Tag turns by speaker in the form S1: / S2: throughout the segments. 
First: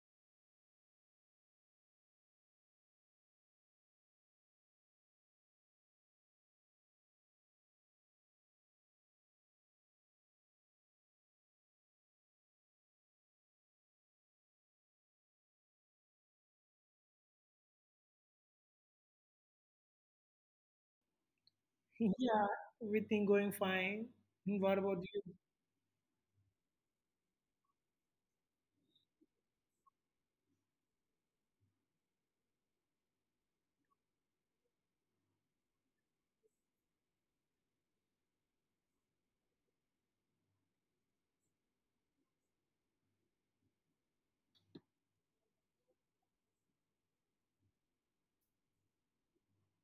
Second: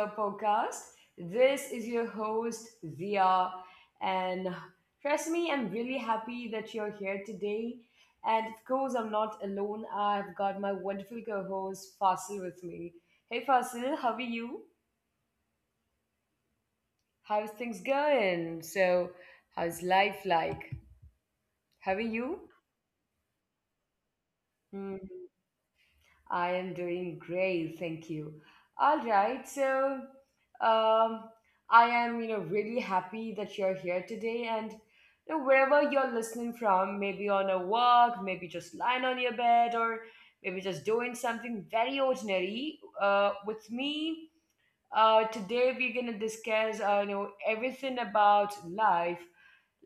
S1: our podcast. This is your host, Zia, and trust me, I'm really happy that you're here today. And of course, I'm not alone. I've got my wonderful co host, Fasil, with me. Hey Fasil, how are you? How's things going? So, how's life like? How are
S2: Yeah,
S1: you?
S2: everything going fine. And what about you?
S1: I am doing great, thank you. All right, so um, I am, you know, really happy that you're here today, and you know, wherever you're listening from, maybe on a walk, maybe just lying on your bed, or maybe just doing something very ordinary. With me, today we're gonna discuss, you know, everything about life.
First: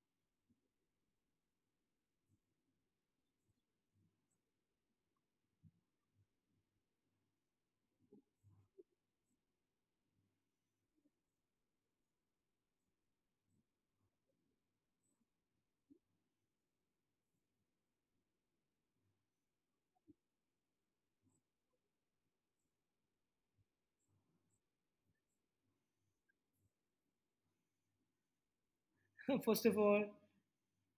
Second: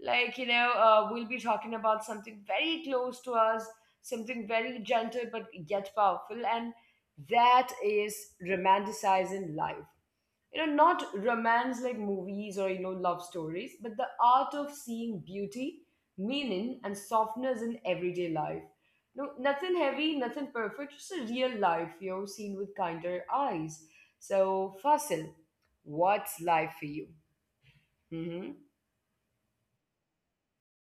S1: Like you know, we'll be talking about something very close to us, something very gentle but yet powerful, and that is romanticizing life, you know, not romance like movies or, you know, love stories, but the art of seeing beauty, meaning and softness in everyday life. No, nothing heavy, nothing perfect, just a real life, you know, seen with kinder eyes. So Fasil, what's life for you? Mm-hmm.
S2: First of all,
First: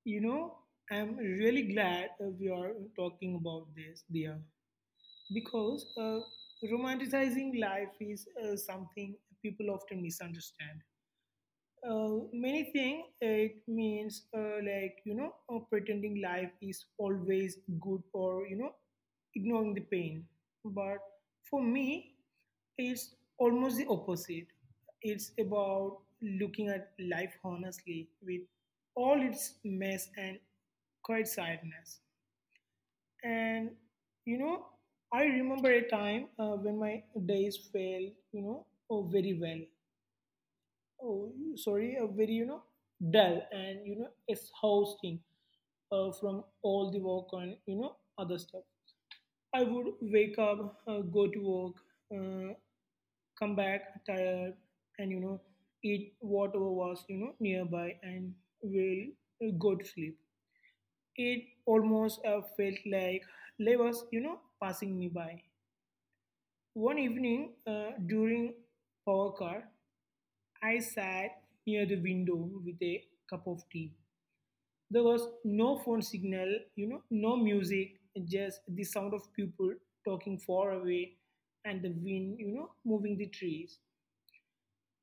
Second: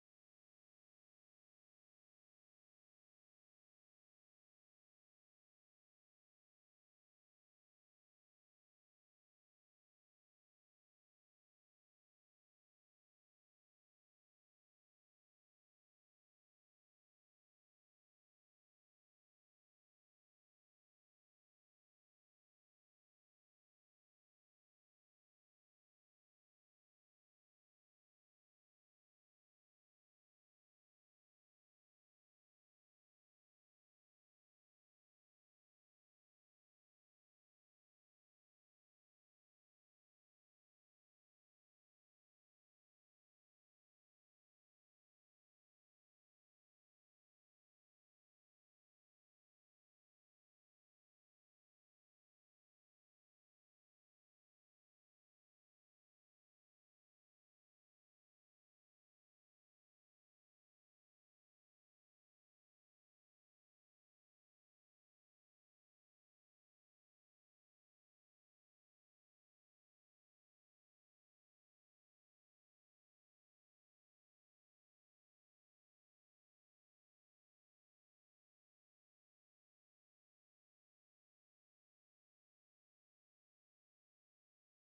S2: you know, I'm really glad we are talking about this, dear, because romanticizing life is something people often misunderstand. Many things it means like pretending life is always good or ignoring the pain. But for me it's almost the opposite. It's about looking at life honestly with all its mess and quiet sadness. And you know I remember a time when my days felt you know oh, very well oh sorry a very you know dull and exhausting from all the work and other stuff. I would wake up, go to work, uh, come back tired, and eat whatever was nearby and will go to sleep. It almost felt like life was, passing me by. One evening during power car, I sat near the window with a cup of tea. There was no phone signal, you know, no music, just the sound of people talking far away and the wind, moving the trees.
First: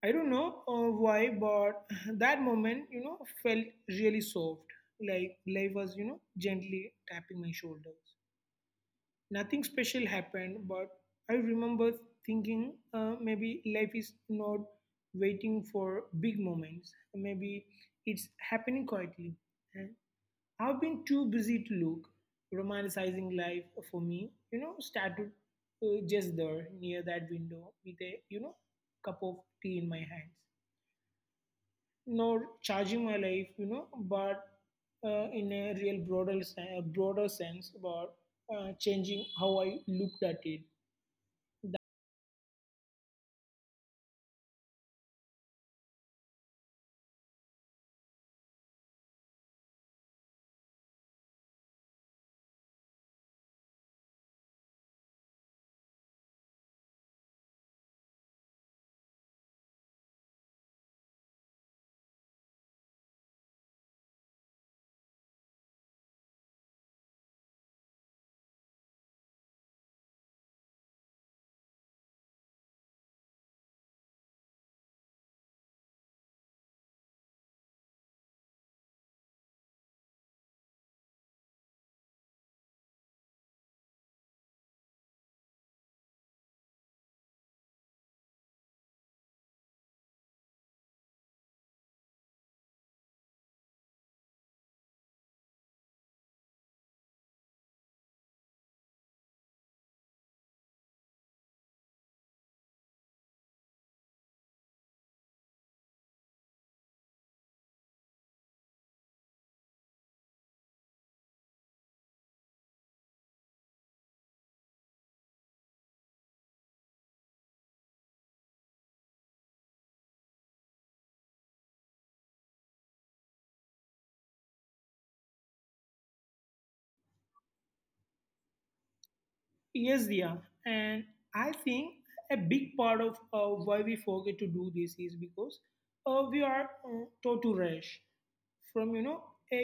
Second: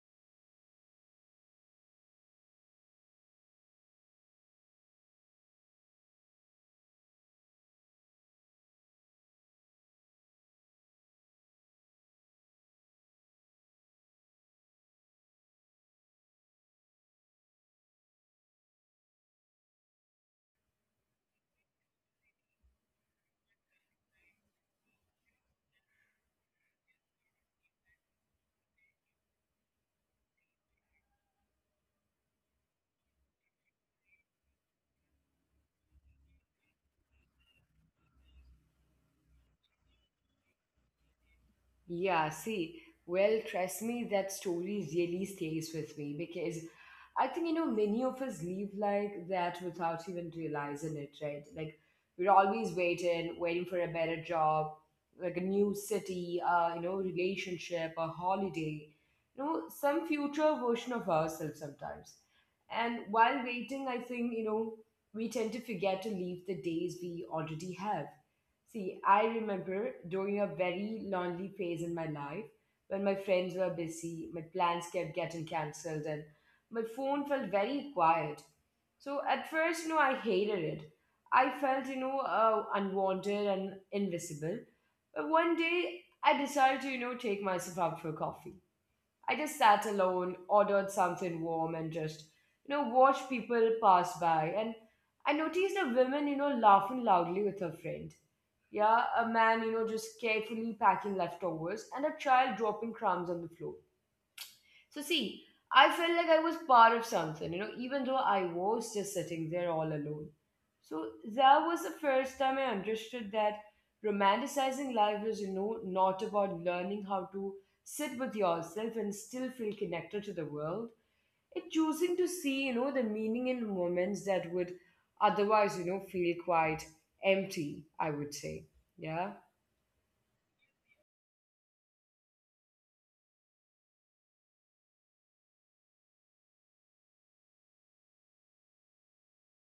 S2: I don't know why, but that moment, felt really soft. Like life was, gently tapping my shoulders. Nothing special happened, but I remember thinking maybe life is not waiting for big moments. Maybe it's happening quietly. I've been too busy to look. Romanticizing life for me, started just there near that window with a, cup of tea in my hands. Nor charging my life, but in a real broader, broader sense about changing how I looked at it.
S1: Yeah, see, well, trust me, that story really stays with me because I think, you know, many of us live like that without even realizing it, right? Like, we're always waiting, waiting for a better job, like a new city, you know, relationship, a holiday, you know, some future version of ourselves sometimes. And while waiting, I think, you know, we tend to forget to leave the days we already have. See, I remember during a very lonely phase in my life when my friends were busy, my plans kept getting cancelled, and my phone felt very quiet. So at first, you know, I hated it. I felt, you know, unwanted and invisible. But one day, I decided to, you know, take myself out for coffee. I just sat alone, ordered something warm, and just, you know, watched people pass by. And I noticed a woman, you know, laughing loudly with her friend. Yeah, a man, you know, just carefully packing leftovers, and a child dropping crumbs on the floor. So, see, I felt like I was part of something, you know, even though I was just sitting there all alone. So, that was the first time I understood that romanticizing life is, you know, not about learning how to sit with yourself and still feel connected to the world. It's choosing to see, you know, the meaning in moments that would otherwise, you know, feel quite empty, I would say. Yeah.
S2: Yes, Dia. And I think a big part of why we forget to do this is because we are taught to rush. From a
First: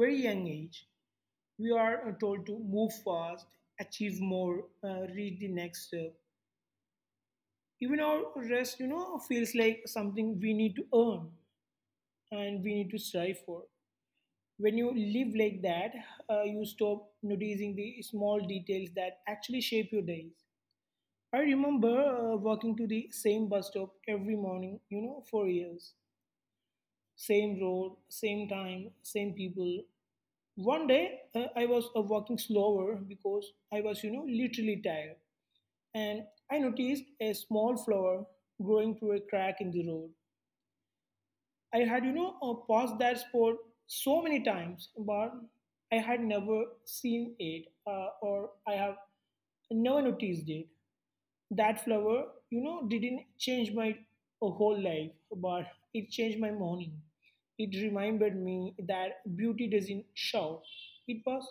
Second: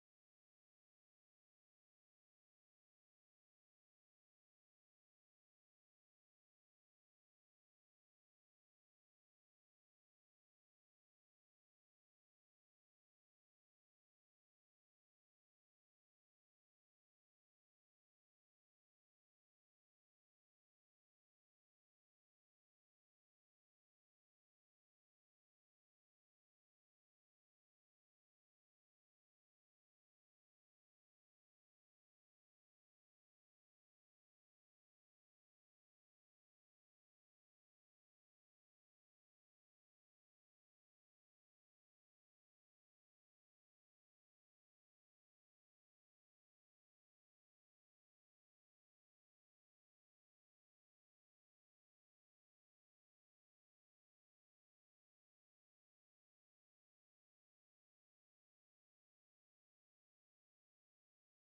S2: very young age we are told to move fast, achieve more, reach the next step. Even our rest, feels like something we need to earn and we need to strive for. When you live like that, you stop noticing the small details that actually shape your days. I remember walking to the same bus stop every morning, for years. Same road, same time, same people. One day, I was walking slower because I was, literally tired, and I noticed a small flower growing through a crack in the road. I had, passed that spot so many times, but I had never seen it, or I have never noticed it. That flower, didn't change my whole life, but it changed my morning. It reminded me that beauty doesn't shout. It was,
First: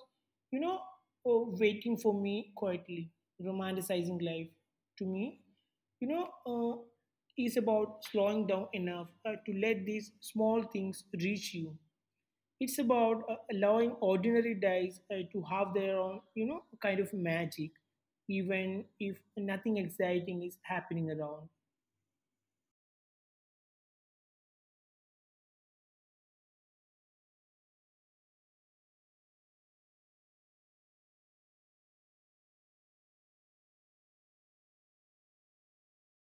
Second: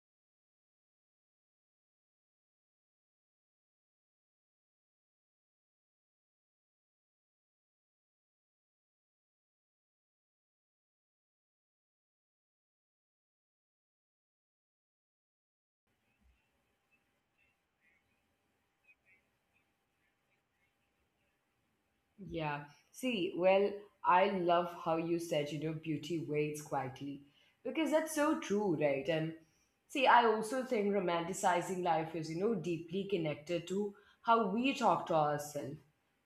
S2: you know waiting for me quietly. Romanticizing life, to me, you know uh, is about slowing down enough to let these small things reach you. It's about allowing ordinary days to have their own, you know, kind of magic, even if nothing exciting is happening around.
S1: Yeah. See, well, I love how you said, you know, beauty waits quietly, because that's so true, right? And see, I also think romanticizing life is, you know, deeply connected to how we talk to ourselves.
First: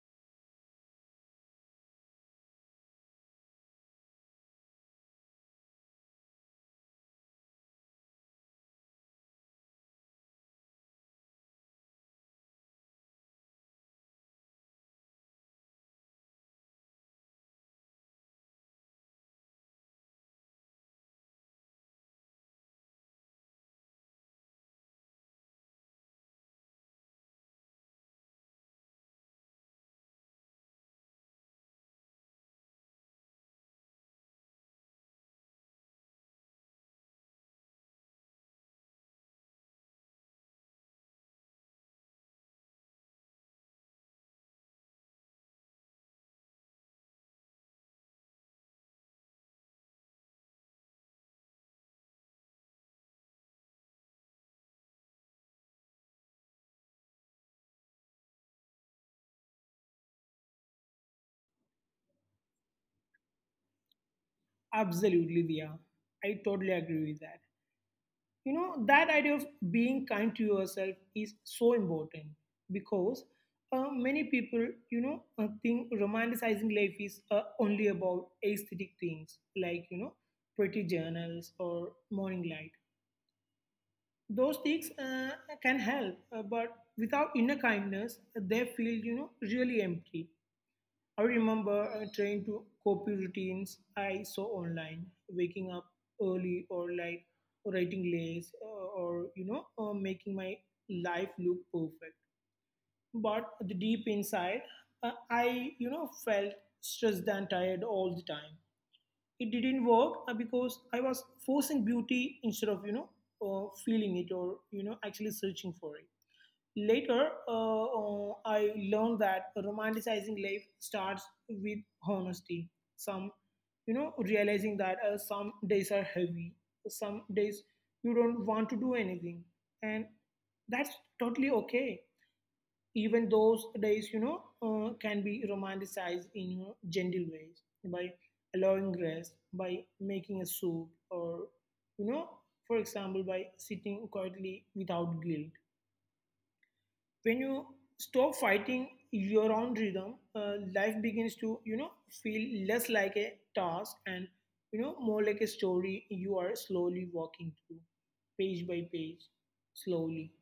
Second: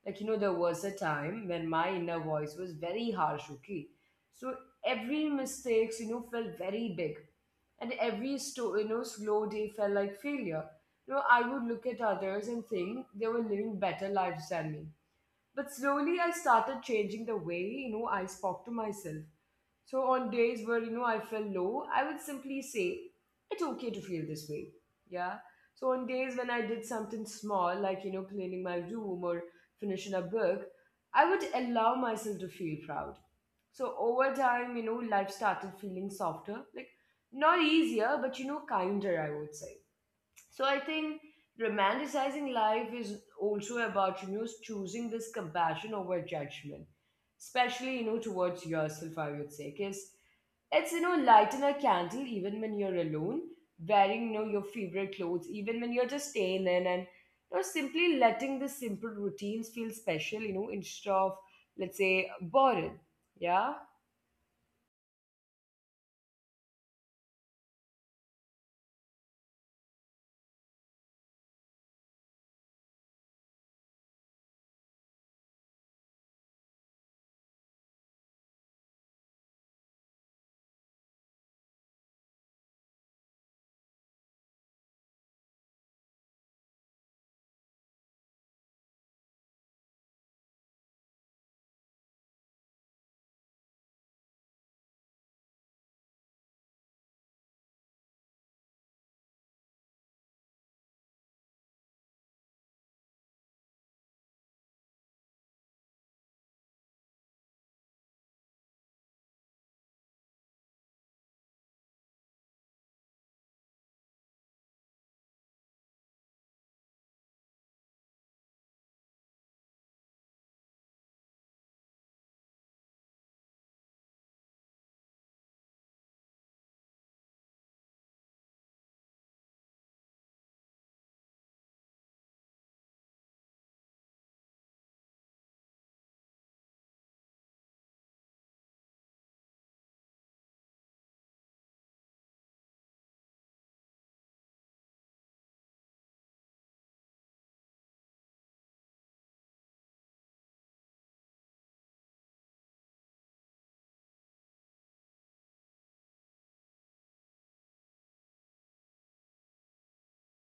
S1: Like, you know, there was a time when my inner voice was very harsh, okay? So every mistakes, you know, felt very big. And every you know, slow day felt like failure. You know, I would look at others and think they were living better lives than me, but slowly I started changing the way, you know, I spoke to myself. So on days where, you know, I felt low, I would simply say, it's okay to feel this way. Yeah. So on days when I did something small, like, you know, cleaning my room or finishing a book, I would allow myself to feel proud. So over time, you know, life started feeling softer, like not easier, but, you know, kinder, I would say. So I think romanticizing life is also about, you know, choosing this compassion over judgment, especially, you know, towards yourself. I would say, because it's, you know, lighten a candle even when you're alone, wearing, you know, your favorite clothes, even when you're just staying in, and, you know, simply letting the simple routines feel special. You know, instead of, let's say, boring. Yeah.
S2: Absolutely, Dia. I totally agree with that. You know, that idea of being kind to yourself is so important because many people, think romanticizing life is only about aesthetic things like, you know, pretty journals or morning light. Those things can help, but without inner kindness they feel, really empty. I remember trying to copy routines I saw online, waking up early or like writing late, or making my life look perfect. But the deep inside, I, felt stressed and tired all the time. It didn't work because I was forcing beauty instead of feeling it or actually searching for it. Later, I learned that romanticizing life starts with honesty. Some, you know, realizing that some days are heavy, some days you don't want to do anything, and that's totally okay. Even those days, can be romanticized in, you know, gentle ways by allowing rest, by making a soup, or, you know, for example, by sitting quietly without guilt. When you stop fighting your own rhythm, life begins to, feel less like a task and, you know, more like a story you are slowly walking through, page by page, slowly.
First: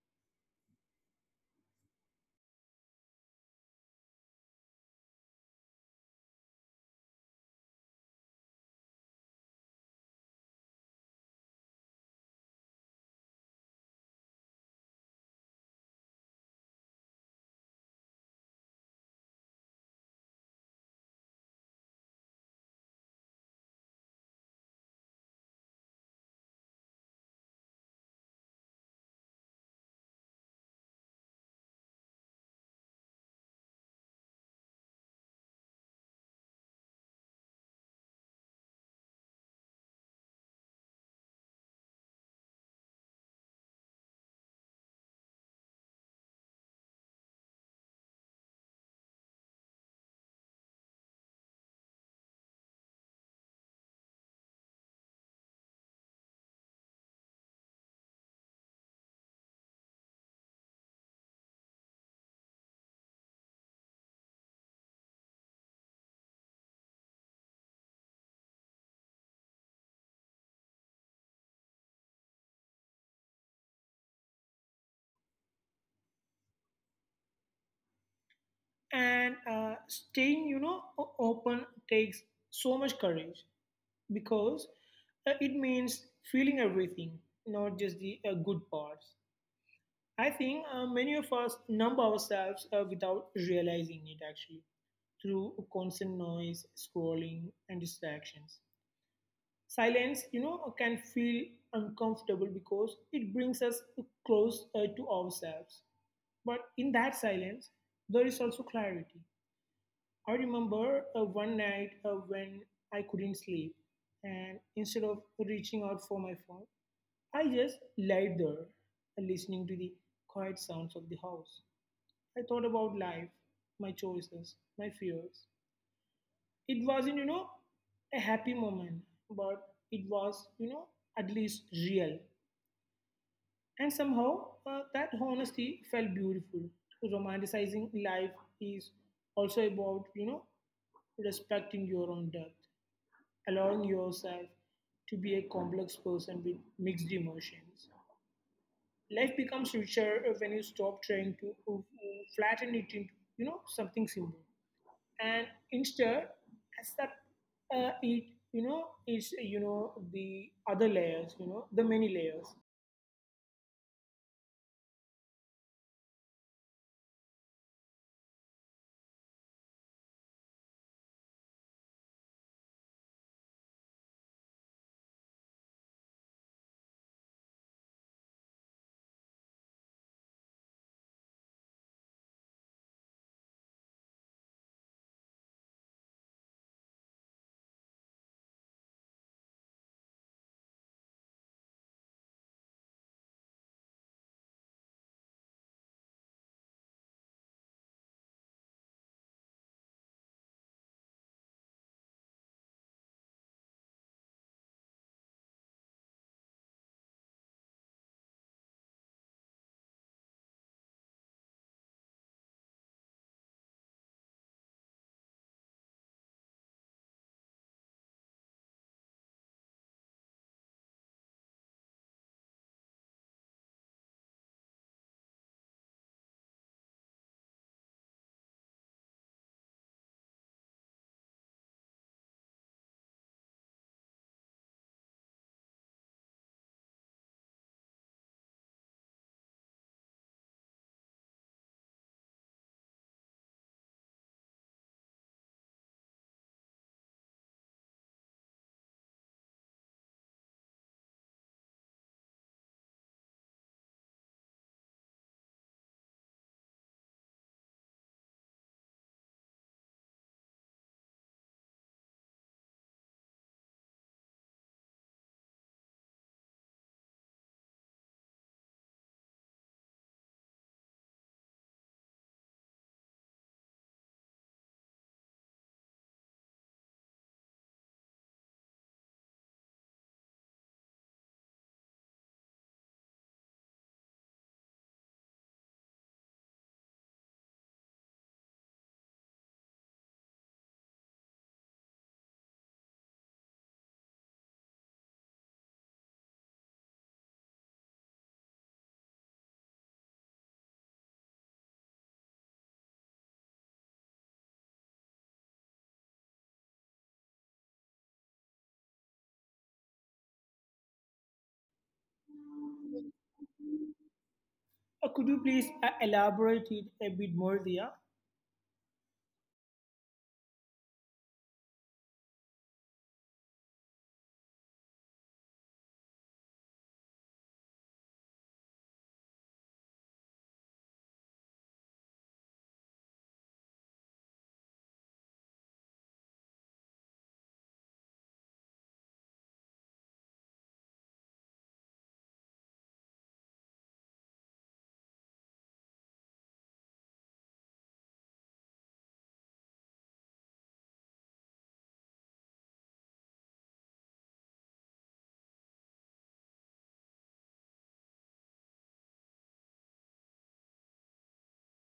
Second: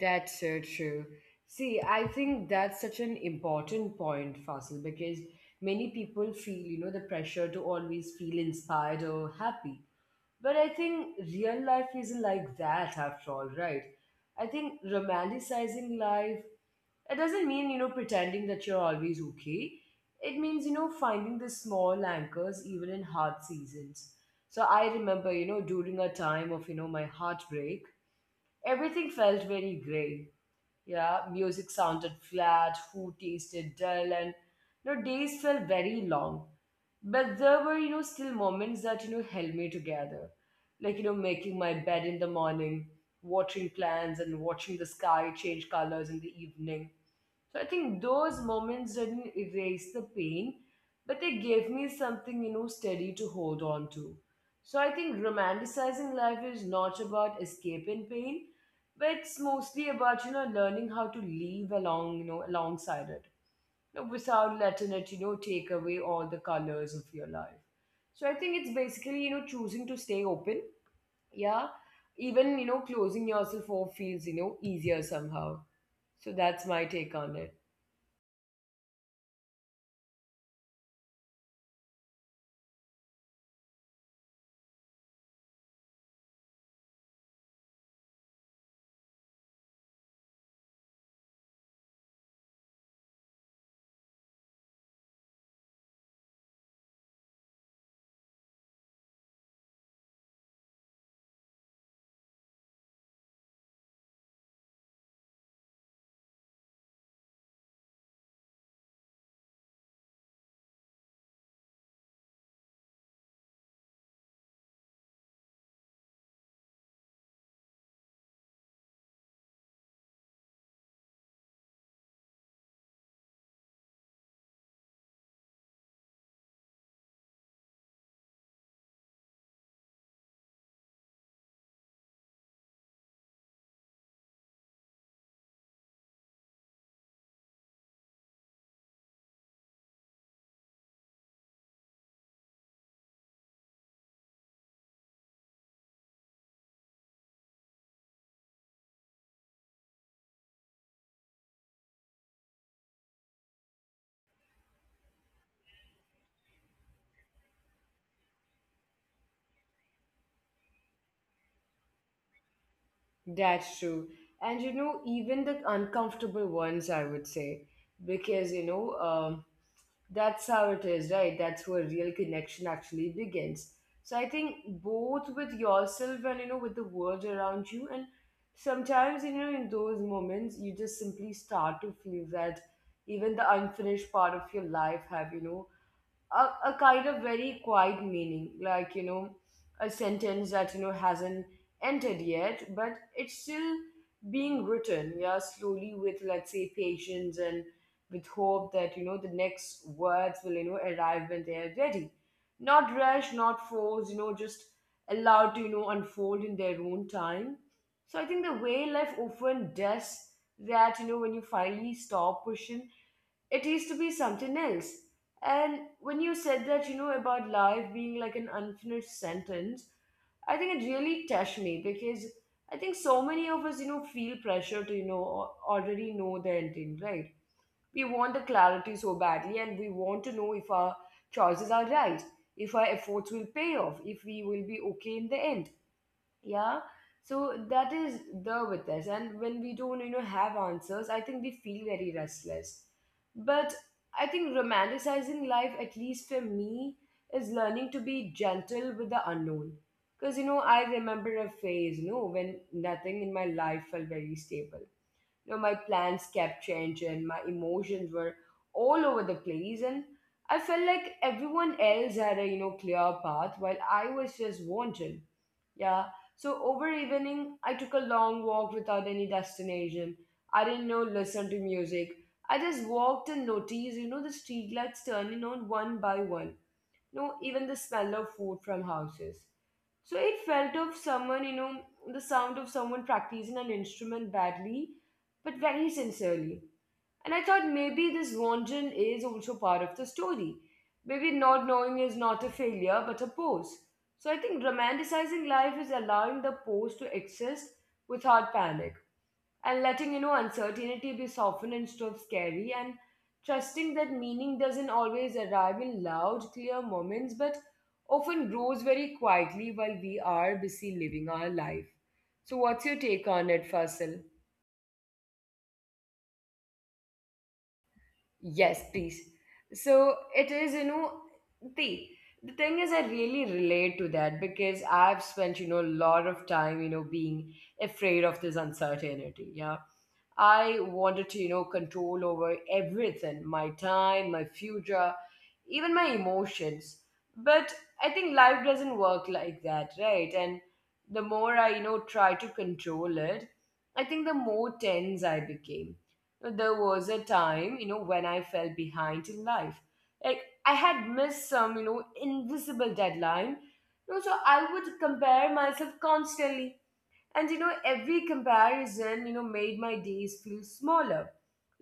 S1: That's so true. See, I think that's such an important point, Fasil, because many people feel, you know, the pressure to always feel inspired or happy. But I think real life isn't like that after all, right? I think romanticizing life, it doesn't mean, you know, pretending that you're always okay. It means, you know, finding the small anchors even in hard seasons. So I remember, you know, during a time of, you know, my heartbreak, everything felt very gray. Yeah, music sounded flat, food tasted dull, and, you know, days felt very long. But there were, you know, still moments that, you know, held me together. Like, you know, making my bed in the morning, watering plants, and watching the sky change colors in the evening. So I think those moments didn't erase the pain, but they gave me something, you know, steady to hold on to. So I think romanticizing life is not about escaping pain, but it's mostly about, you know, learning how to live along, you know, alongside it. You know, without letting it, you know, take away all the colors of your life. So I think it's basically, you know, choosing to stay open. Yeah. Even, you know, closing yourself off feels, you know, easier somehow. So that's my take on it.
S2: And staying, open takes so much courage because it means feeling everything, not just the good parts. I think many of us numb ourselves without realizing it actually, through constant noise, scrolling and distractions. Silence, can feel uncomfortable because it brings us close to ourselves. But in that silence there is also clarity. I remember one night when I couldn't sleep, and instead of reaching out for my phone, I just laid there listening to the quiet sounds of the house. I thought about life, my choices, my fears. It wasn't, you know, a happy moment, but it was, you know, at least real. And somehow that honesty felt beautiful. Romanticizing life is also about, you know, respecting your own depth, allowing yourself to be a complex person with mixed emotions. Life becomes richer when you stop trying to flatten it into, something simple, and instead accept it, you know is you know the other layers, the many layers.
S1: That's true. And you know, even the uncomfortable ones, I would say, because you know, that's how it is, right? That's where real connection actually begins. So I think both with yourself and, you know, with the world around you, and sometimes, you know, in those moments, you just simply start to feel that even the unfinished part of your life have, you know, a, kind of very quiet meaning, like, you know, a sentence that, you know, hasn't entered yet, but it's still being written, yeah, slowly with, let's say, patience and with hope that, you know, the next words will, you know, arrive when they are ready. Not rushed, not forced, you know, just allowed to, you know, unfold in their own time. So I think the way life often does that, you know, when you finally stop pushing, it used to be something else. And when you said that, you know, about life being like an unfinished sentence, I think it really touched me because I think so many of us, you know, feel pressure to, you know, already know the ending, right? We want the clarity so badly, and we want to know if our choices are right, if our efforts will pay off, if we will be okay in the end. Yeah. So that is there with us, and when we don't, you know, have answers, I think we feel very restless. But I think romanticizing life, at least for me, is learning to be gentle with the unknown. Because, you know, I remember a phase, you know, when nothing in my life felt very stable. You know, my plans kept changing, my emotions were all over the place, and I felt like everyone else had a, you know, clear path while I was just wandering. Yeah. So over evening, I took a long walk without any destination. I didn't know listen to music. I just walked and noticed, you know, the street lights turning on one by one. No, even the smell of food from houses. So it felt of someone, you know, the sound of someone practicing an instrument badly, but very sincerely. And I thought maybe this wandering is also part of the story. Maybe not knowing is not a failure but a pose. So I think romanticizing life is allowing the pose to exist without panic, and letting, you know, uncertainty be softened instead of scary, and trusting that meaning doesn't always arrive in loud, clear moments, but often grows very quietly while we are busy living our life. So what's your take on it, Fasil?
S2: Could you please elaborate it a bit more, Dia?
S1: Yes, please. So it is, you know, the the thing is, I really relate to that because I've spent, you know, a lot of time, you know, being afraid of this uncertainty. Yeah, I wanted to, you know, control over everything, my time, my future, even my emotions. But I think life doesn't work like that, right? And the more I, you know, try to control it, I think the more tense I became. There was a time, you know, when I fell behind in life, like I had missed some, you know, invisible deadline. You know, so I would compare myself constantly, and, you know, every comparison, you know, made my days feel smaller.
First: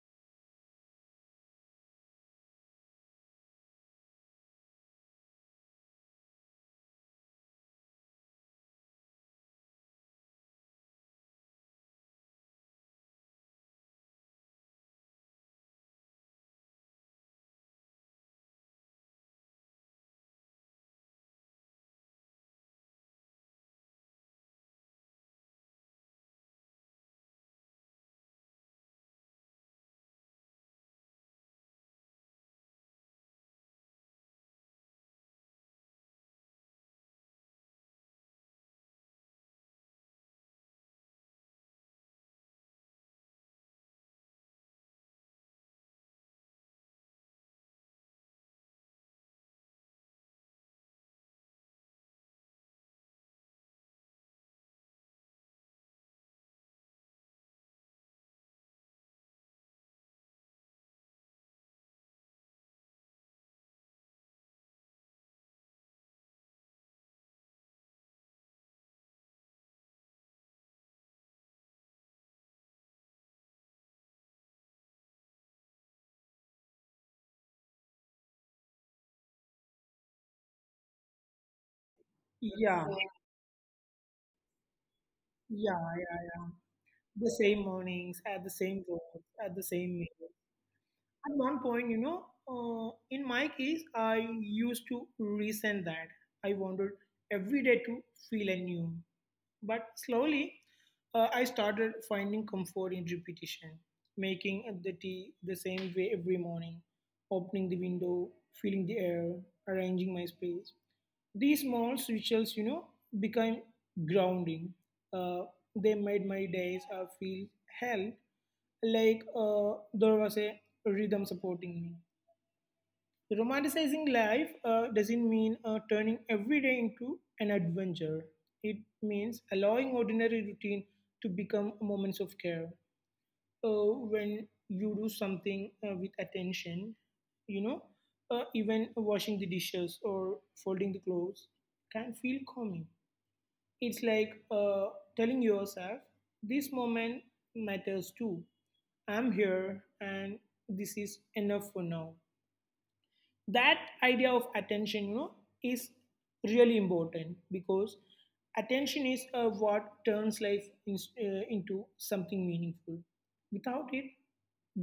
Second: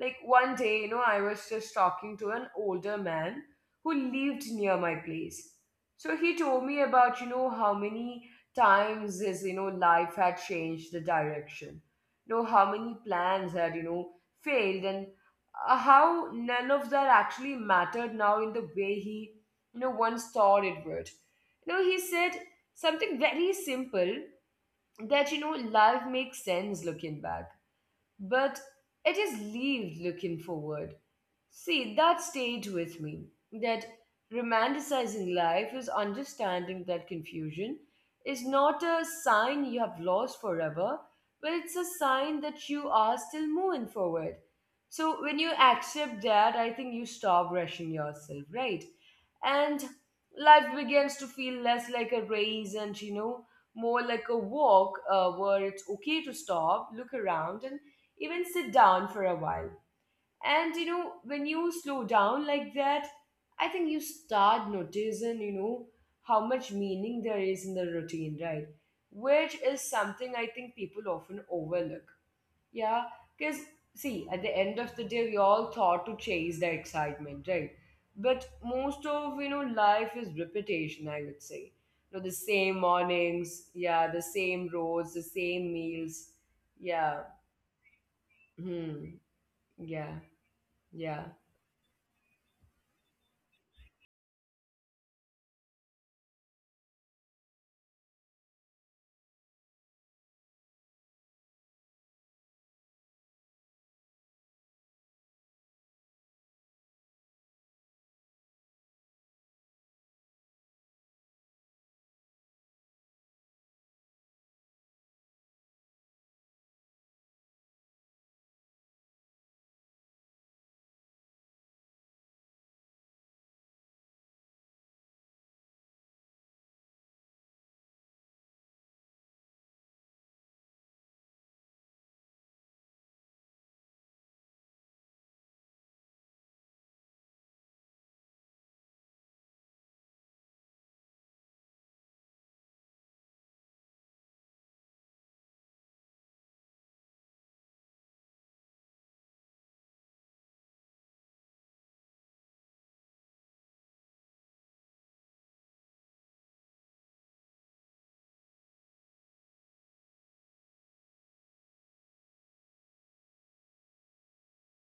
S1: Like one day, you know, I was just talking to an older man who lived near my place. So he told me about, you know, how many times his, you know, life had changed the direction. You know, how many plans had, you know, failed, and how none of that actually mattered now in the way he, you know, once thought it would. He said something very simple that life makes sense looking back, but it is leave looking forward. See, that stayed with me. That romanticizing life is understanding that confusion is not a sign you have lost forever, but it's a sign that you are still moving forward. So when you accept that, I think you stop rushing yourself, right? And life begins to feel less like a race, and more like a walk where it's okay to stop, look around, and even sit down for a while. And when you slow down like that, I think you start noticing, how much meaning there is in the routine, right? Which is something I think people often overlook. Yeah, because see, at the end of the day, we all thought to chase the excitement, right? But most of life is repetition, I would say. The same
S2: Yeah,
S1: mornings, yeah, the same roads, the same
S2: yeah,
S1: meals,
S2: yeah.
S1: yeah.
S2: The same mornings, at the same
S1: Hmm.
S2: roads, at the same
S1: Yeah.
S2: meals.
S1: Yeah,
S2: At one point, you know, in my case, I used to resent that. I wanted every day to feel anew. But slowly, I started finding comfort in repetition, making the tea the same way every morning, opening the window, feeling the air, arranging my space. These small rituals, you know, became grounding. Uh, they made my days feel held, like there was a rhythm supporting me. Romanticizing life doesn't mean turning every day into an adventure. It means allowing ordinary routine to become moments of care. When you do something with attention, you know, even washing the dishes or folding the clothes can feel calming. It's like, telling yourself, this moment matters too. I'm here and this is enough for now. That idea of attention, is really important because attention is what turns life in, into something meaningful. Without it,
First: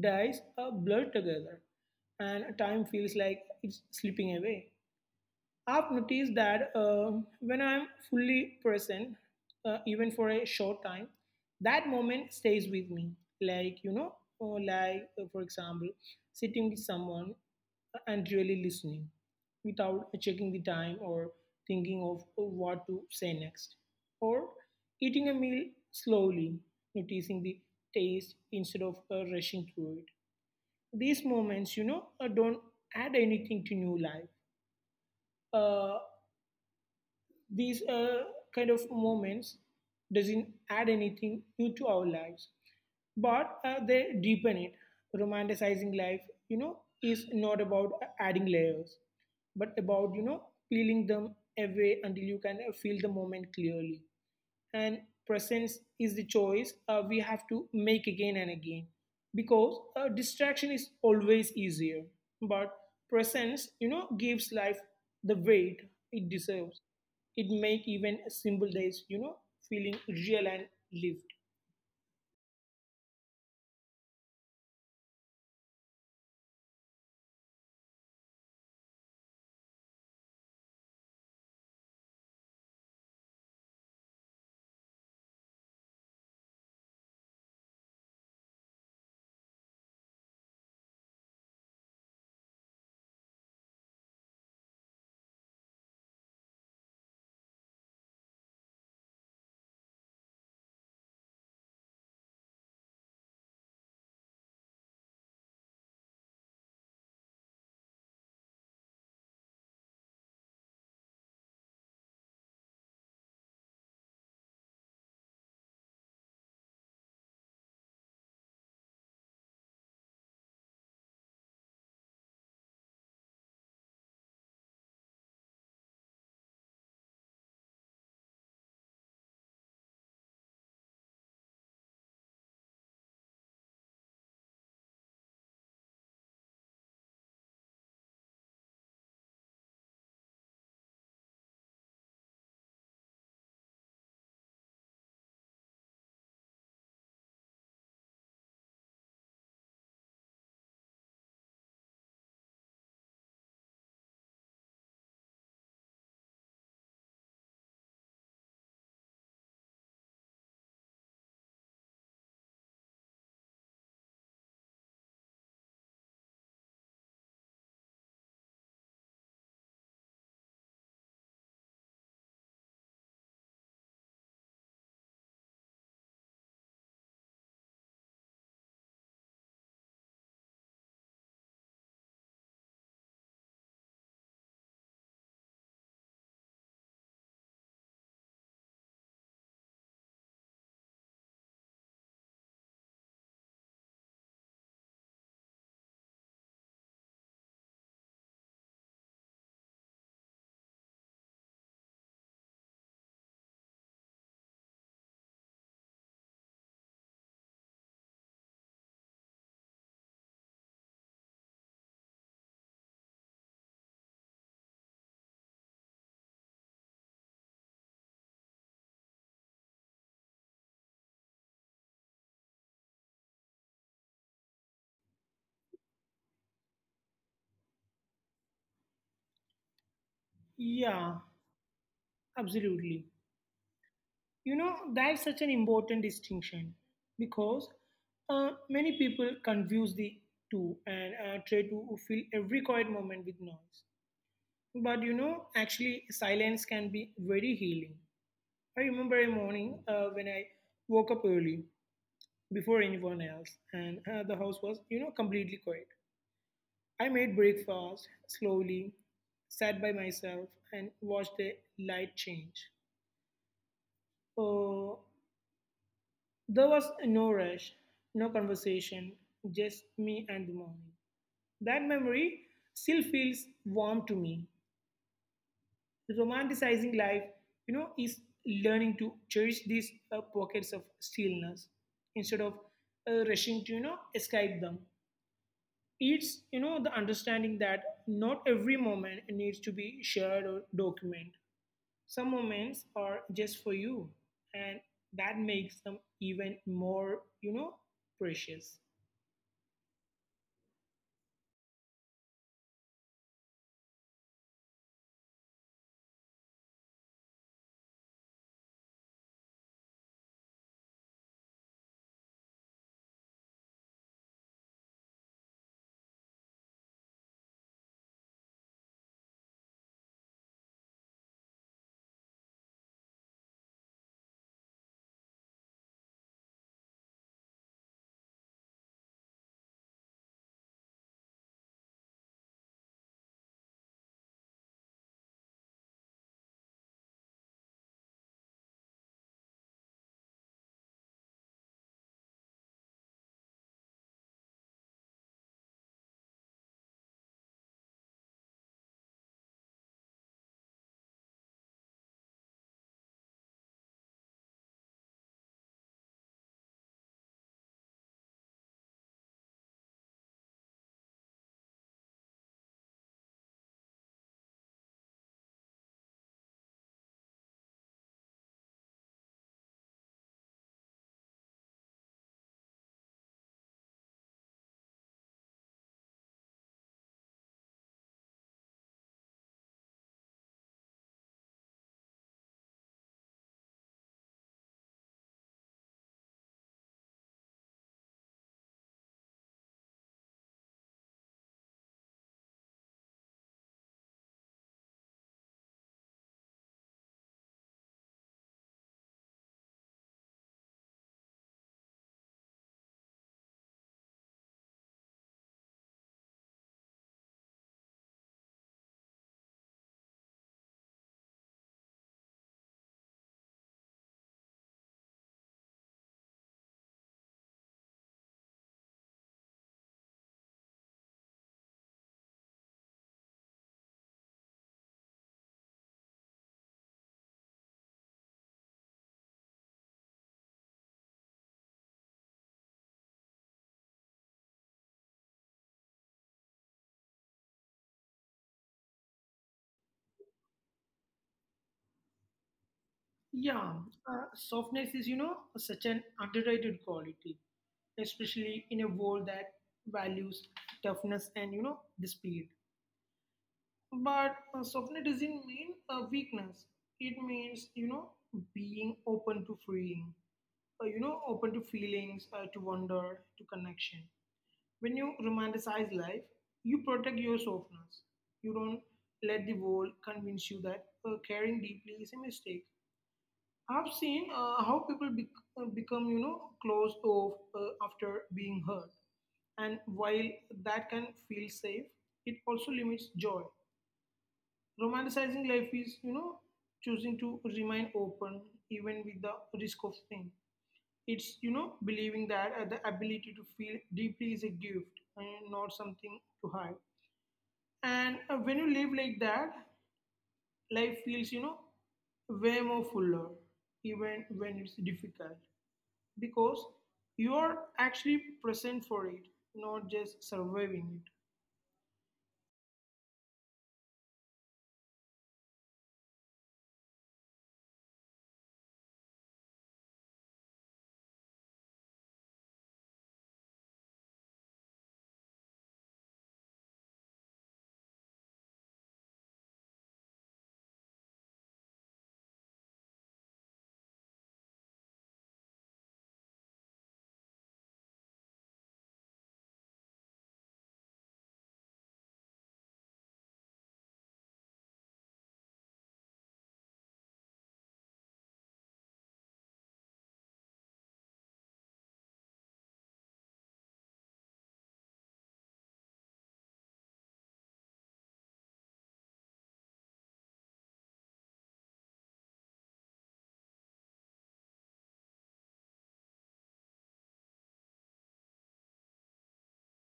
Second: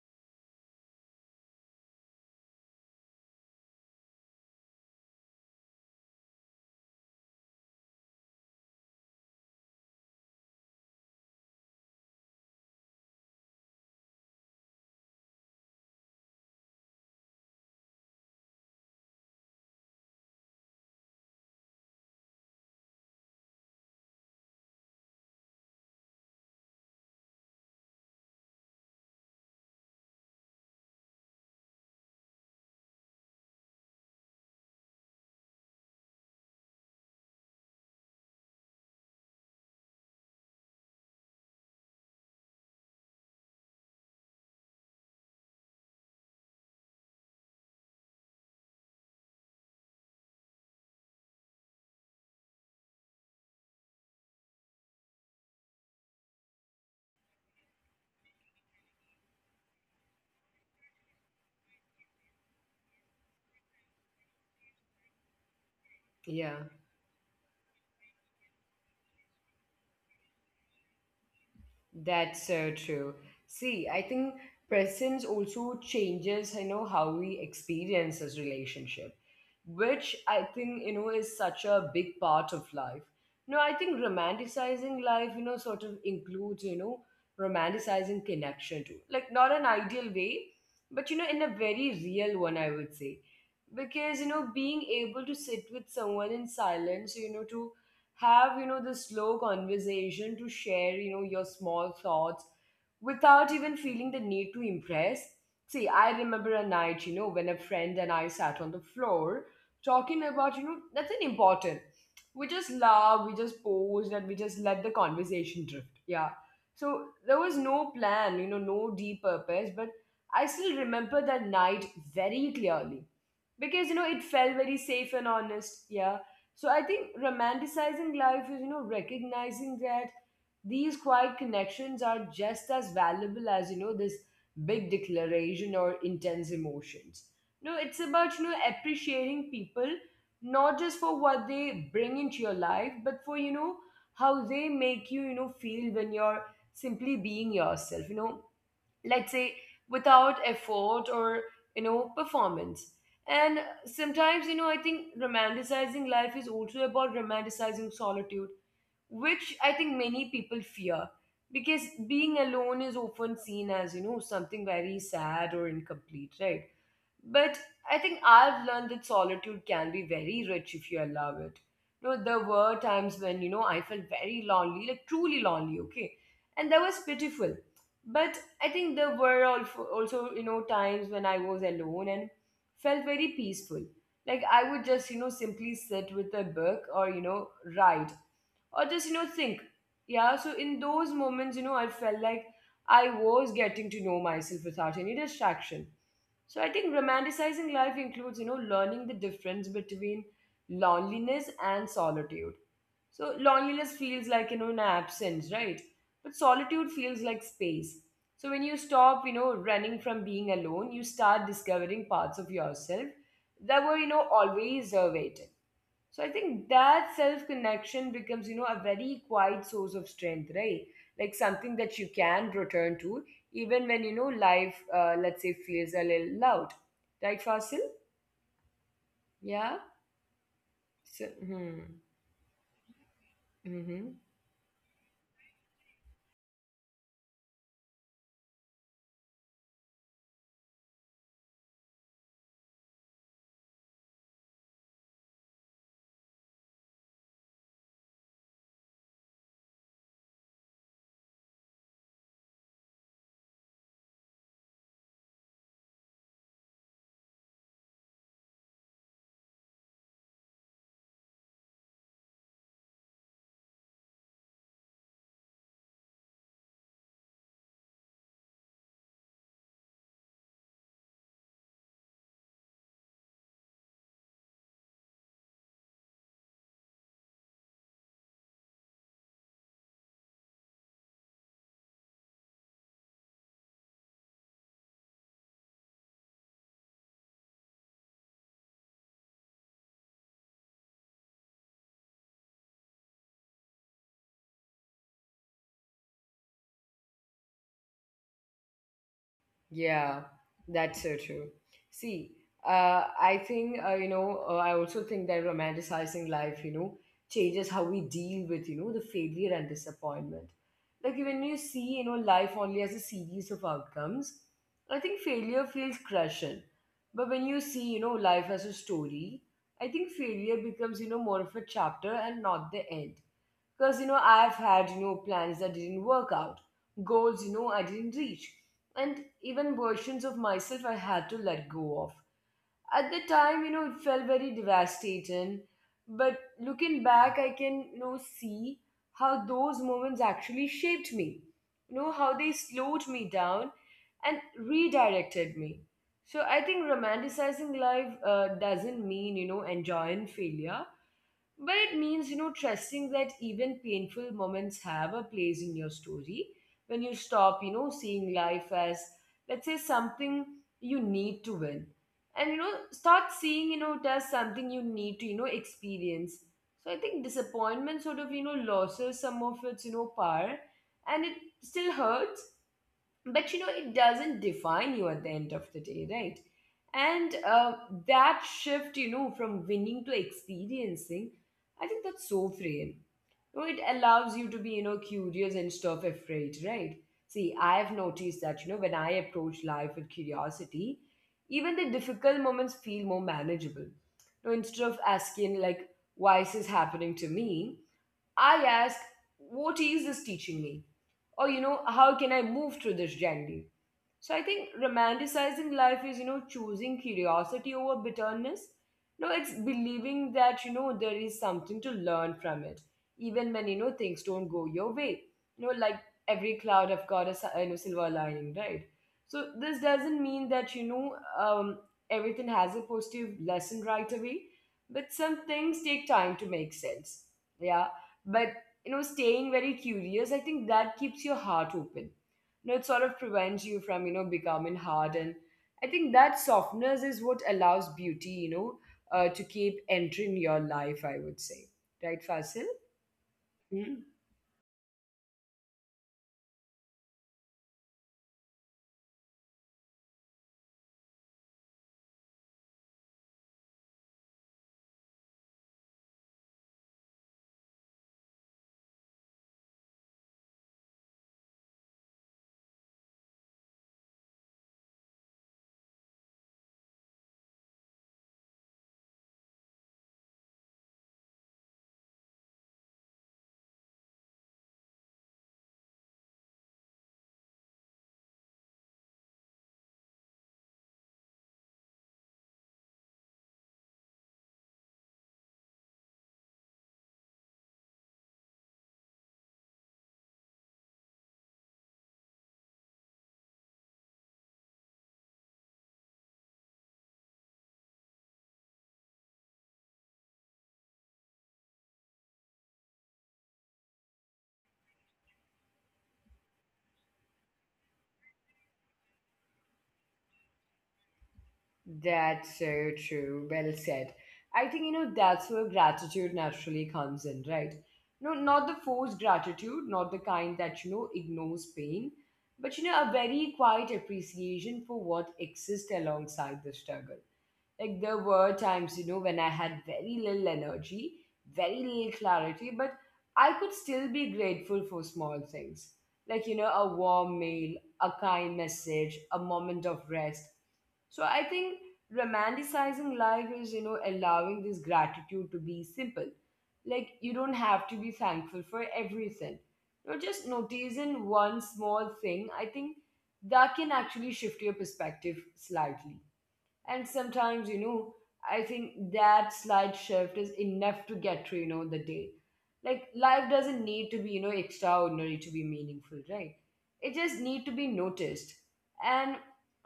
S2: dies blur together and time feels like it's slipping away. I've noticed that when I'm fully present, even for a short time, that moment stays with me. Like, you know, or like, for example, sitting with someone and really listening without checking the time or thinking of what to say next. Or eating a meal slowly, noticing the taste instead of rushing through it. These moments, don't add anything to new life. Uh, these kind of moments doesn't add anything new to our lives, but they deepen it. Romanticizing life, you know is not about adding layers, but about, peeling them away until you can feel the moment clearly. And presence is the choice we have to make again and again, because distraction is always easier. But presence, gives life the weight it
S1: yeah,
S2: deserves. It make even simple days, feeling real and lived.
S1: that's so true. See, I think presence also changes, how we experience this relationship, which I think, is such a big part of life. No, I think romanticizing life, sort of includes, romanticizing connection too. Like, not an ideal way, but, in a very real one, I would say. Because, being able to sit with someone in silence, to have this slow conversation, to share your small thoughts without even feeling the need to impress. See, I remember a night when a friend and I sat on the floor talking about nothing important. We just laughed, we just posed, and we just let the conversation drift. Yeah. So there was no plan, no deep purpose, but I still remember that night very clearly because it felt very safe and honest. Yeah. So I think romanticizing life is, recognizing that these quiet connections are just as valuable as, this big declaration or intense emotions. No, it's about, appreciating people not just for what they bring into your life, but for, how they make you, feel when you're simply being yourself. Let's say, without effort or performance. And sometimes I think romanticizing life is also about romanticizing solitude, which I think many people fear because being alone is often seen as something very sad or incomplete, right? But I think I've learned that solitude can be very rich if you allow it. There were times when, I felt very lonely, like truly lonely, okay? And that was pitiful. But I think there were also, times when I was alone and felt very peaceful. Like I would just, simply sit with a book, or, write, or just think. Yeah. So in those moments I felt like I was getting to know myself without any distraction. So I think romanticizing life includes learning the difference between loneliness and solitude. So loneliness feels like an absence, right? But solitude feels like space. So when you stop running from being alone, you start discovering parts of yourself that were always waiting. So I think that self connection becomes, a very quiet source of strength, right? Like something that you can return to even when, life, let's say, feels a little loud. Right, Fasil? Yeah?
S2: Yeah,
S1: So, hmm.
S2: absolutely.
S1: Hmm, hmm.
S2: You know, that's such an important distinction because many people confuse the two and try to fill every quiet moment with noise. But you know, actually, silence can be very healing. I remember a morning when I woke up early before anyone else, and the house was, you know, completely quiet. I made breakfast slowly, sat by myself, and watched the light change. Uh, there was no rush, no conversation, just me and the morning. That memory still feels warm to me. Romanticizing life, is learning to cherish these pockets of stillness instead of rushing to, escape them. It's, the understanding that not every moment needs to be shared or documented. Some moments are just for you, and that makes them even more, precious.
S1: Yeah, that's so true. See, I think, I also think that romanticizing life, changes how we deal with, the failure and disappointment. Like when you see, life only as a series of outcomes, I think failure feels crushing. But when you see, life as a story, I think failure becomes, more of a chapter and not the end. Because, I've had, plans that didn't work out, goals, I didn't reach, and even versions of myself I had to let go of. At the time, it felt very devastating, but looking back, I can, see how those moments actually shaped me, how they slowed me down and redirected me. So I think romanticizing life doesn't mean, enjoying failure, but it means, trusting that even painful moments have a place in your story. When you stop, seeing life as, let's say, something you need to win. And, start seeing, it as something you need to, experience. So I think disappointment sort of, losses some of its, power. And it still hurts, but it doesn't define you at the end of the day, right? And that shift from winning to experiencing, I think that's so freeing. It allows you to be curious and stuff afraid, right? See, I have noticed that when I approach life with curiosity, even the difficult moments feel more manageable. Instead of asking, like, why is this happening to me? I ask, what is this teaching me? Or how can I move through this journey? So I think romanticizing life is, choosing curiosity over bitterness. No, it's believing that, there is something to learn from it, even when, things don't go your way. Like, every cloud I've got a silver lining, right? So this doesn't mean that, everything has a positive lesson right away, but some things take time to make sense. Yeah. But, staying very curious, I think that keeps your heart open. It sort of prevents you from, becoming hard. And I think that softness is what allows beauty, to keep entering your life, I would say. Right, Fasil?
S2: Yeah,
S1: Mhm.
S2: softness is, you know, such an underrated quality, especially in a world that values toughness and, you know, the speed. But softness doesn't mean weakness. It means, you know, being open to freeing, you know, open to feelings, to wonder, to connection. When you romanticize life, you protect your softness. You don't let the world convince you that caring deeply is a mistake. I've seen how people become, you know, closed off after being hurt. And while that can feel safe, it also limits joy. Romanticizing life is, you know, choosing to remain open even with the risk of pain. It's, you know, believing that the ability to feel deeply is a gift and not something to hide. And when you live like that, life feels, you know, way more fuller, even when it's difficult, because you are actually present for it, not just surviving it.
S1: That's so true. Well said. I think, that's where gratitude naturally comes in, right? No, not the forced gratitude, not the kind that, ignores pain, but, a very quiet appreciation for what exists alongside the struggle. Like there were times, when I had very little energy, very little clarity, but I could still be grateful for small things. Like, a warm meal, a kind message, a moment of rest. So I think romanticizing life is, allowing this gratitude to be simple. Like, you don't have to be thankful for everything. Just noticing one small thing, I think that can actually shift your perspective slightly. And sometimes, I think that slight shift is enough to get through, the day. Like, life doesn't need to be, extraordinary to be meaningful, right? It just need to be noticed. And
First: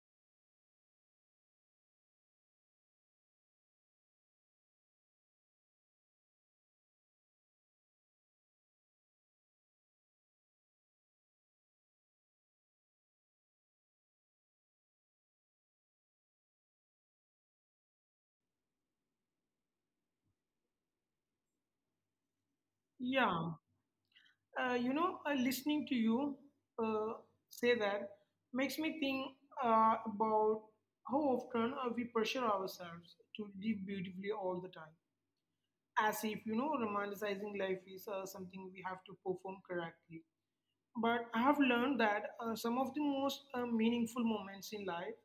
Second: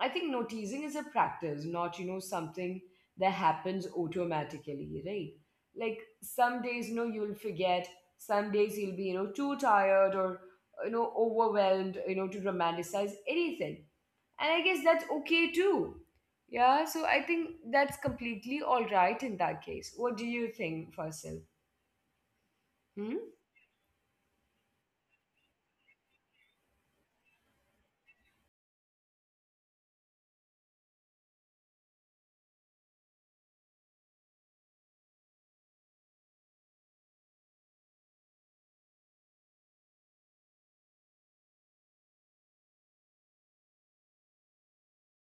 S1: I think noticing is a practice, not, something that happens automatically, right? Like, some days, you'll forget. Some days you'll be, too tired or, overwhelmed, to romanticize anything. And I guess that's okay too. Yeah, so I think that's completely all right. In that case, what do you think, Fasil? Hmm?
S2: Yeah, listening to you uh, say that makes me think about how often we pressure ourselves to live beautifully all the time, as if, you know, romanticizing life is something we have to perform correctly. But I have learned that some of the most meaningful moments in life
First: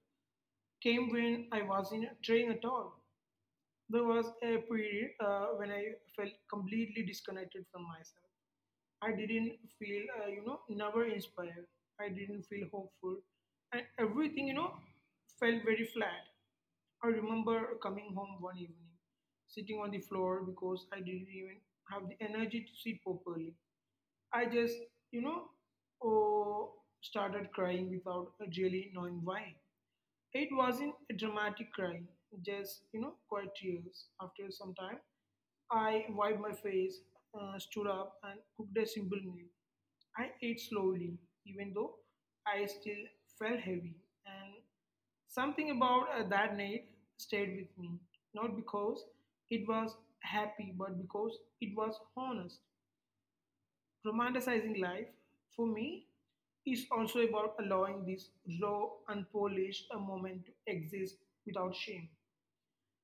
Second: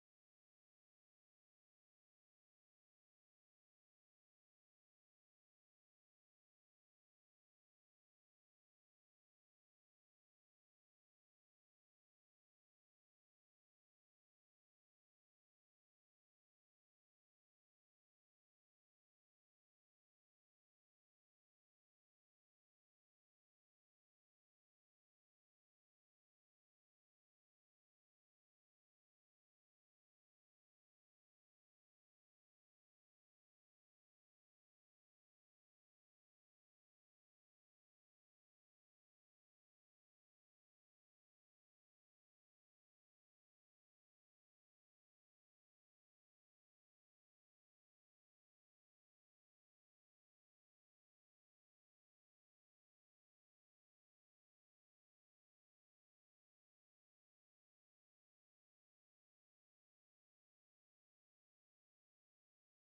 S2: came when I was in a train at all. There was a period when I felt completely disconnected from myself. I didn't feel, you know, never inspired. I didn't feel hopeful. And everything, you know, felt very flat. I remember coming home one evening, sitting on the floor because I didn't even have the energy to sit properly. I just, you know, oh, started crying without really knowing why. It wasn't a dramatic cry, just, you know, quiet tears. After some time, I wiped my face, stood up, and cooked a simple meal. I ate slowly, even though I still felt heavy. And something about that night stayed with me, not because it was happy, but because it was honest. Romanticizing life, for me, is also about allowing this raw, unpolished moment to exist without shame.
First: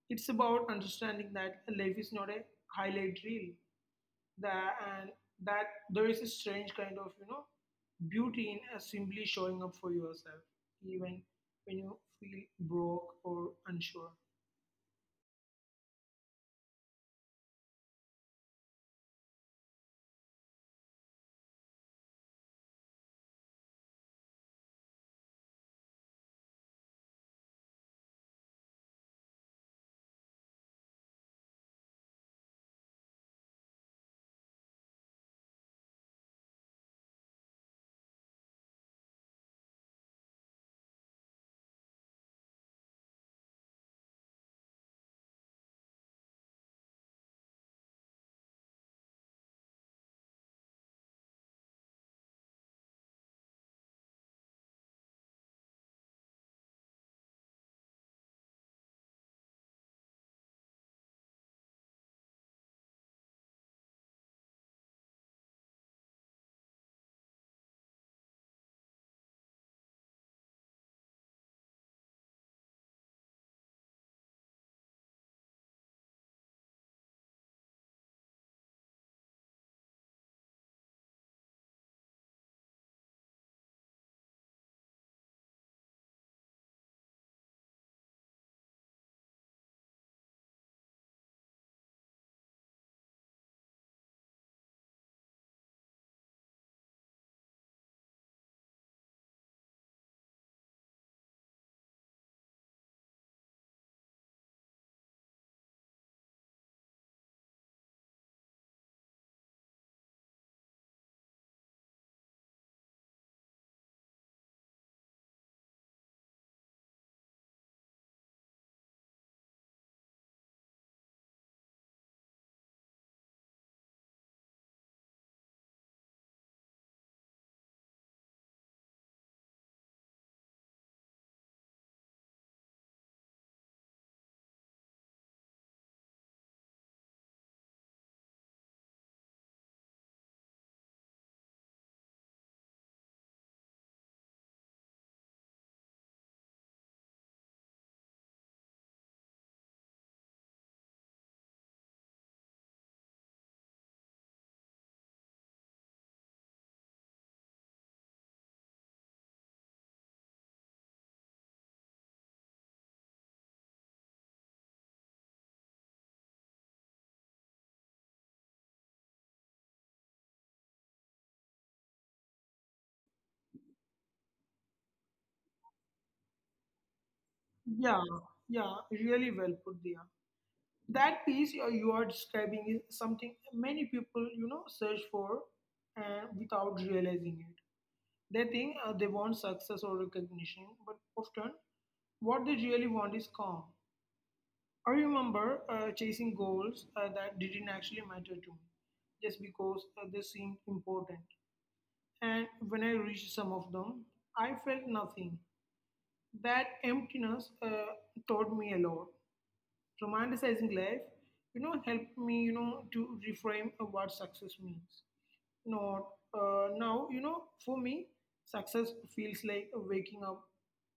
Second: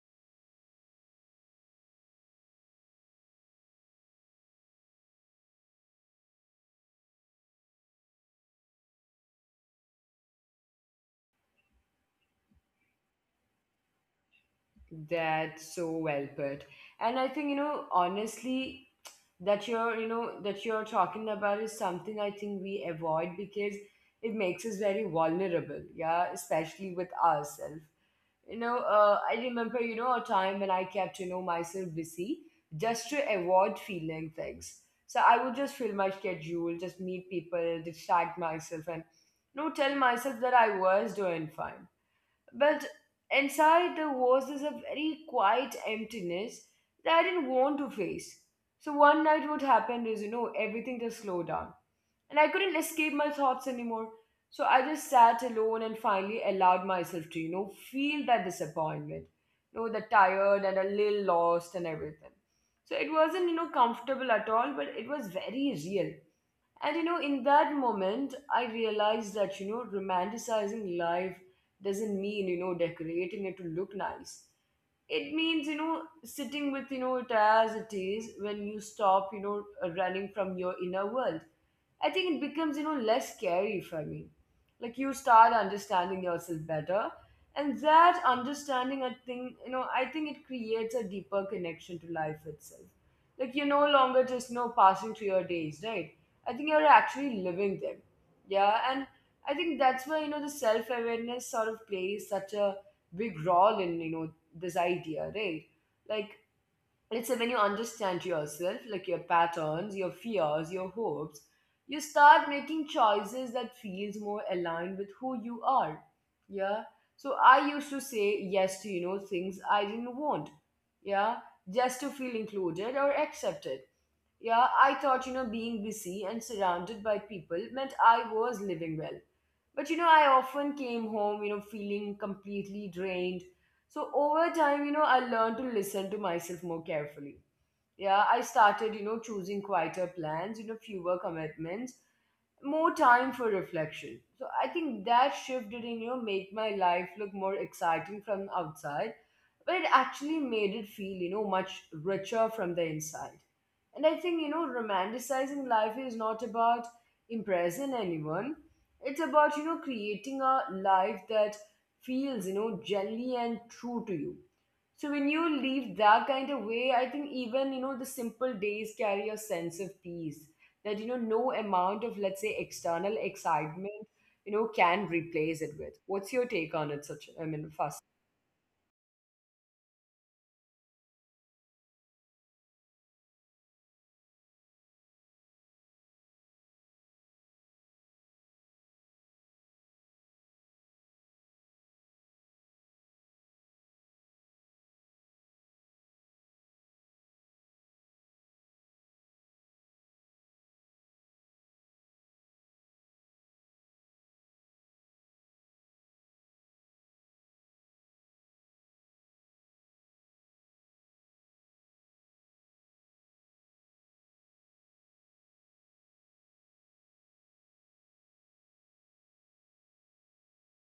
S2: It's about understanding that life is not a highlight reel, that and that there is a strange kind of, beauty in simply showing up for yourself, even when you feel broke or unsure.
S1: That's so well put. And I think honestly, that you're talking about is something I think we avoid because it makes us very vulnerable, yeah, especially with ourselves. I remember, a time when I kept, myself busy just to avoid feeling things. So I would just fill my schedule, just meet people, distract myself, and, tell myself that I was doing fine. But inside the walls is a very quiet emptiness that I didn't want to face. So one night what happened is, everything just slowed down. And I couldn't escape my thoughts anymore. So I just sat alone and finally allowed myself to, feel that disappointment. The tired and a little lost and everything. So it wasn't, comfortable at all, but it was very real. And in that moment, I realized that, romanticizing life doesn't mean, decorating it to look nice. It means sitting with it as it is. When you stop, running from your inner world, I think it becomes less scary for me. Like, you start understanding yourself better, and that understanding, I think it creates a deeper connection to life itself. Like, you're no longer just passing through your days, right? I think you're actually living them, yeah. And I think that's why the self-awareness sort of plays such a big role in this idea, right? Like, let's say when you understand yourself, like your patterns, your fears, your hopes, you start making choices that feels more aligned with who you are. Yeah. So I used to say yes to, things I didn't want. Yeah. Just to feel included or accepted. Yeah. I thought, being busy and surrounded by people meant I was living well, but I often came home, feeling completely drained. So over time, I learned to listen to myself more carefully. Yeah, I started, choosing quieter plans, fewer commitments, more time for reflection. So I think that shift did not make my life look more exciting from outside, but it actually made it feel much richer from the inside. And I think romanticizing life is not about impressing anyone. It's about creating a life that feels genuinely and true to you. So when you leave that kind of way, I think even, the simple days carry a sense of peace that, no amount of, let's say, external excitement, can replace it with. What's your take on it, such, I mean,
S2: Yeah,
S1: fast?
S2: yeah, really well put there. That piece you are describing is something many people, search for, and without realizing it they think they want success or recognition, but often what they really want is calm. I remember chasing goals that didn't actually matter to me, just because they seemed important. And when I reached some of them, I felt nothing. That emptiness taught me a lot. Romanticizing life, you know, helped me, you know, to reframe of what success means. Not Now, you know, for me, success feels like waking up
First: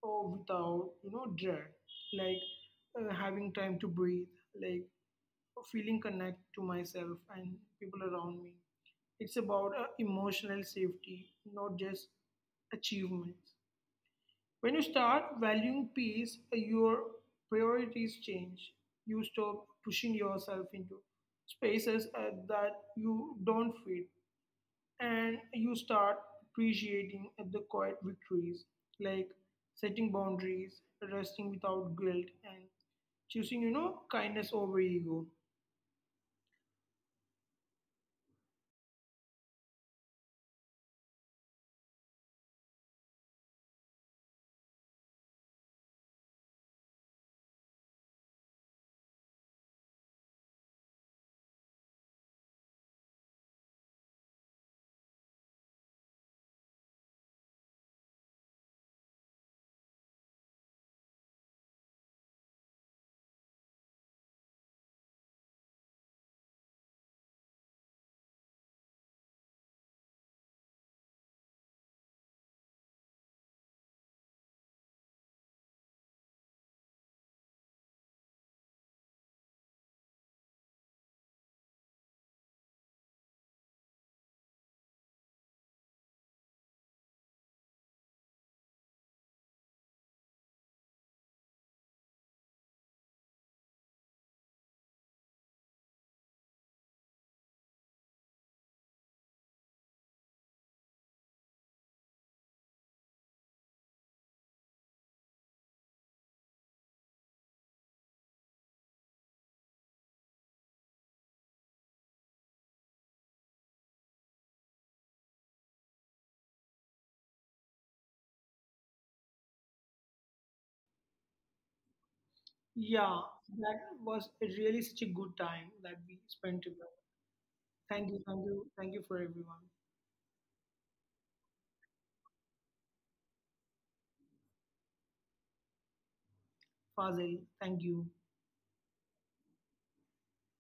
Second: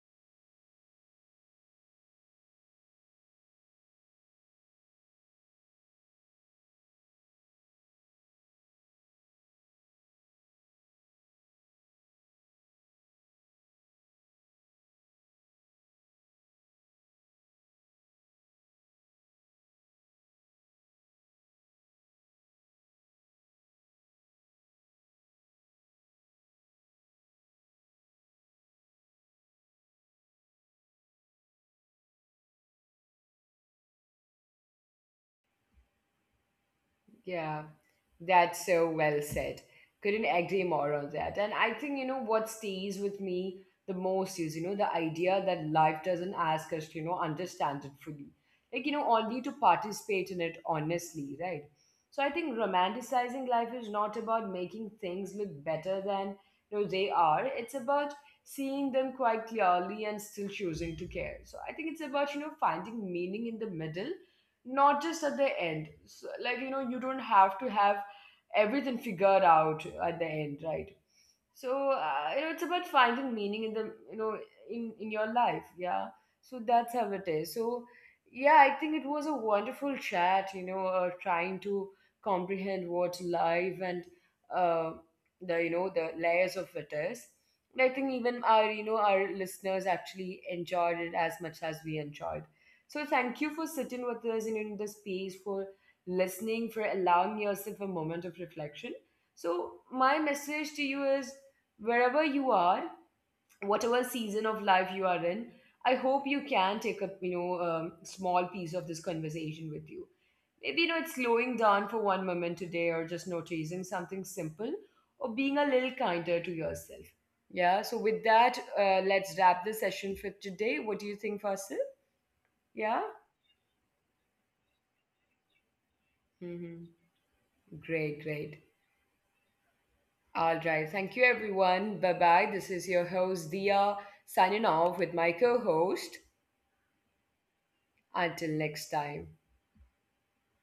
S2: or without, you know, dread, like having time to breathe, like feeling connect to myself and people around me. It's about emotional safety, not just achievements. When you start valuing peace, your priorities change. You stop pushing yourself into spaces that you don't fit, and you start appreciating the quiet victories, like setting boundaries, resting without guilt, and choosing, you know, kindness over ego.
S1: Yeah. That's so well said. Couldn't agree more on that. And I think, what stays with me the most is, the idea that life doesn't ask us to, understand it fully. Like, only to participate in it honestly, right? So I think romanticizing life is not about making things look better than, they are. It's about seeing them quite clearly and still choosing to care. So I think it's about, finding meaning in the middle, not just at the end. So, like, you don't have to have everything figured out at the end, right? So it's about finding meaning in the in your life, yeah. So that's how it is. So yeah, I think it was a wonderful chat. Trying to comprehend what's life and uh, the the layers of it is. And I think even our our listeners actually enjoyed it as much as we enjoyed. So thank you for sitting with us and in the space for listening, for allowing yourself a moment of reflection. So, my message to you is wherever you are, whatever season of life you are in, I hope you can take a small piece of this conversation with you. Maybe it's slowing down for one moment today, or just noticing something simple, or being a little kinder to yourself. Yeah. So with that, let's wrap the session for today. What do you think, Fasil? Yeah.
S2: Yeah, that was really such a good time that we spent
S1: Hmm.
S2: together. Thank
S1: Great,
S2: you, thank
S1: great.
S2: you, thank you for everyone.
S1: All right. Thank you, everyone. Bye bye. This is your host, Dia, signing off with my co host.
S2: Fazil, thank you.
S1: Until next time.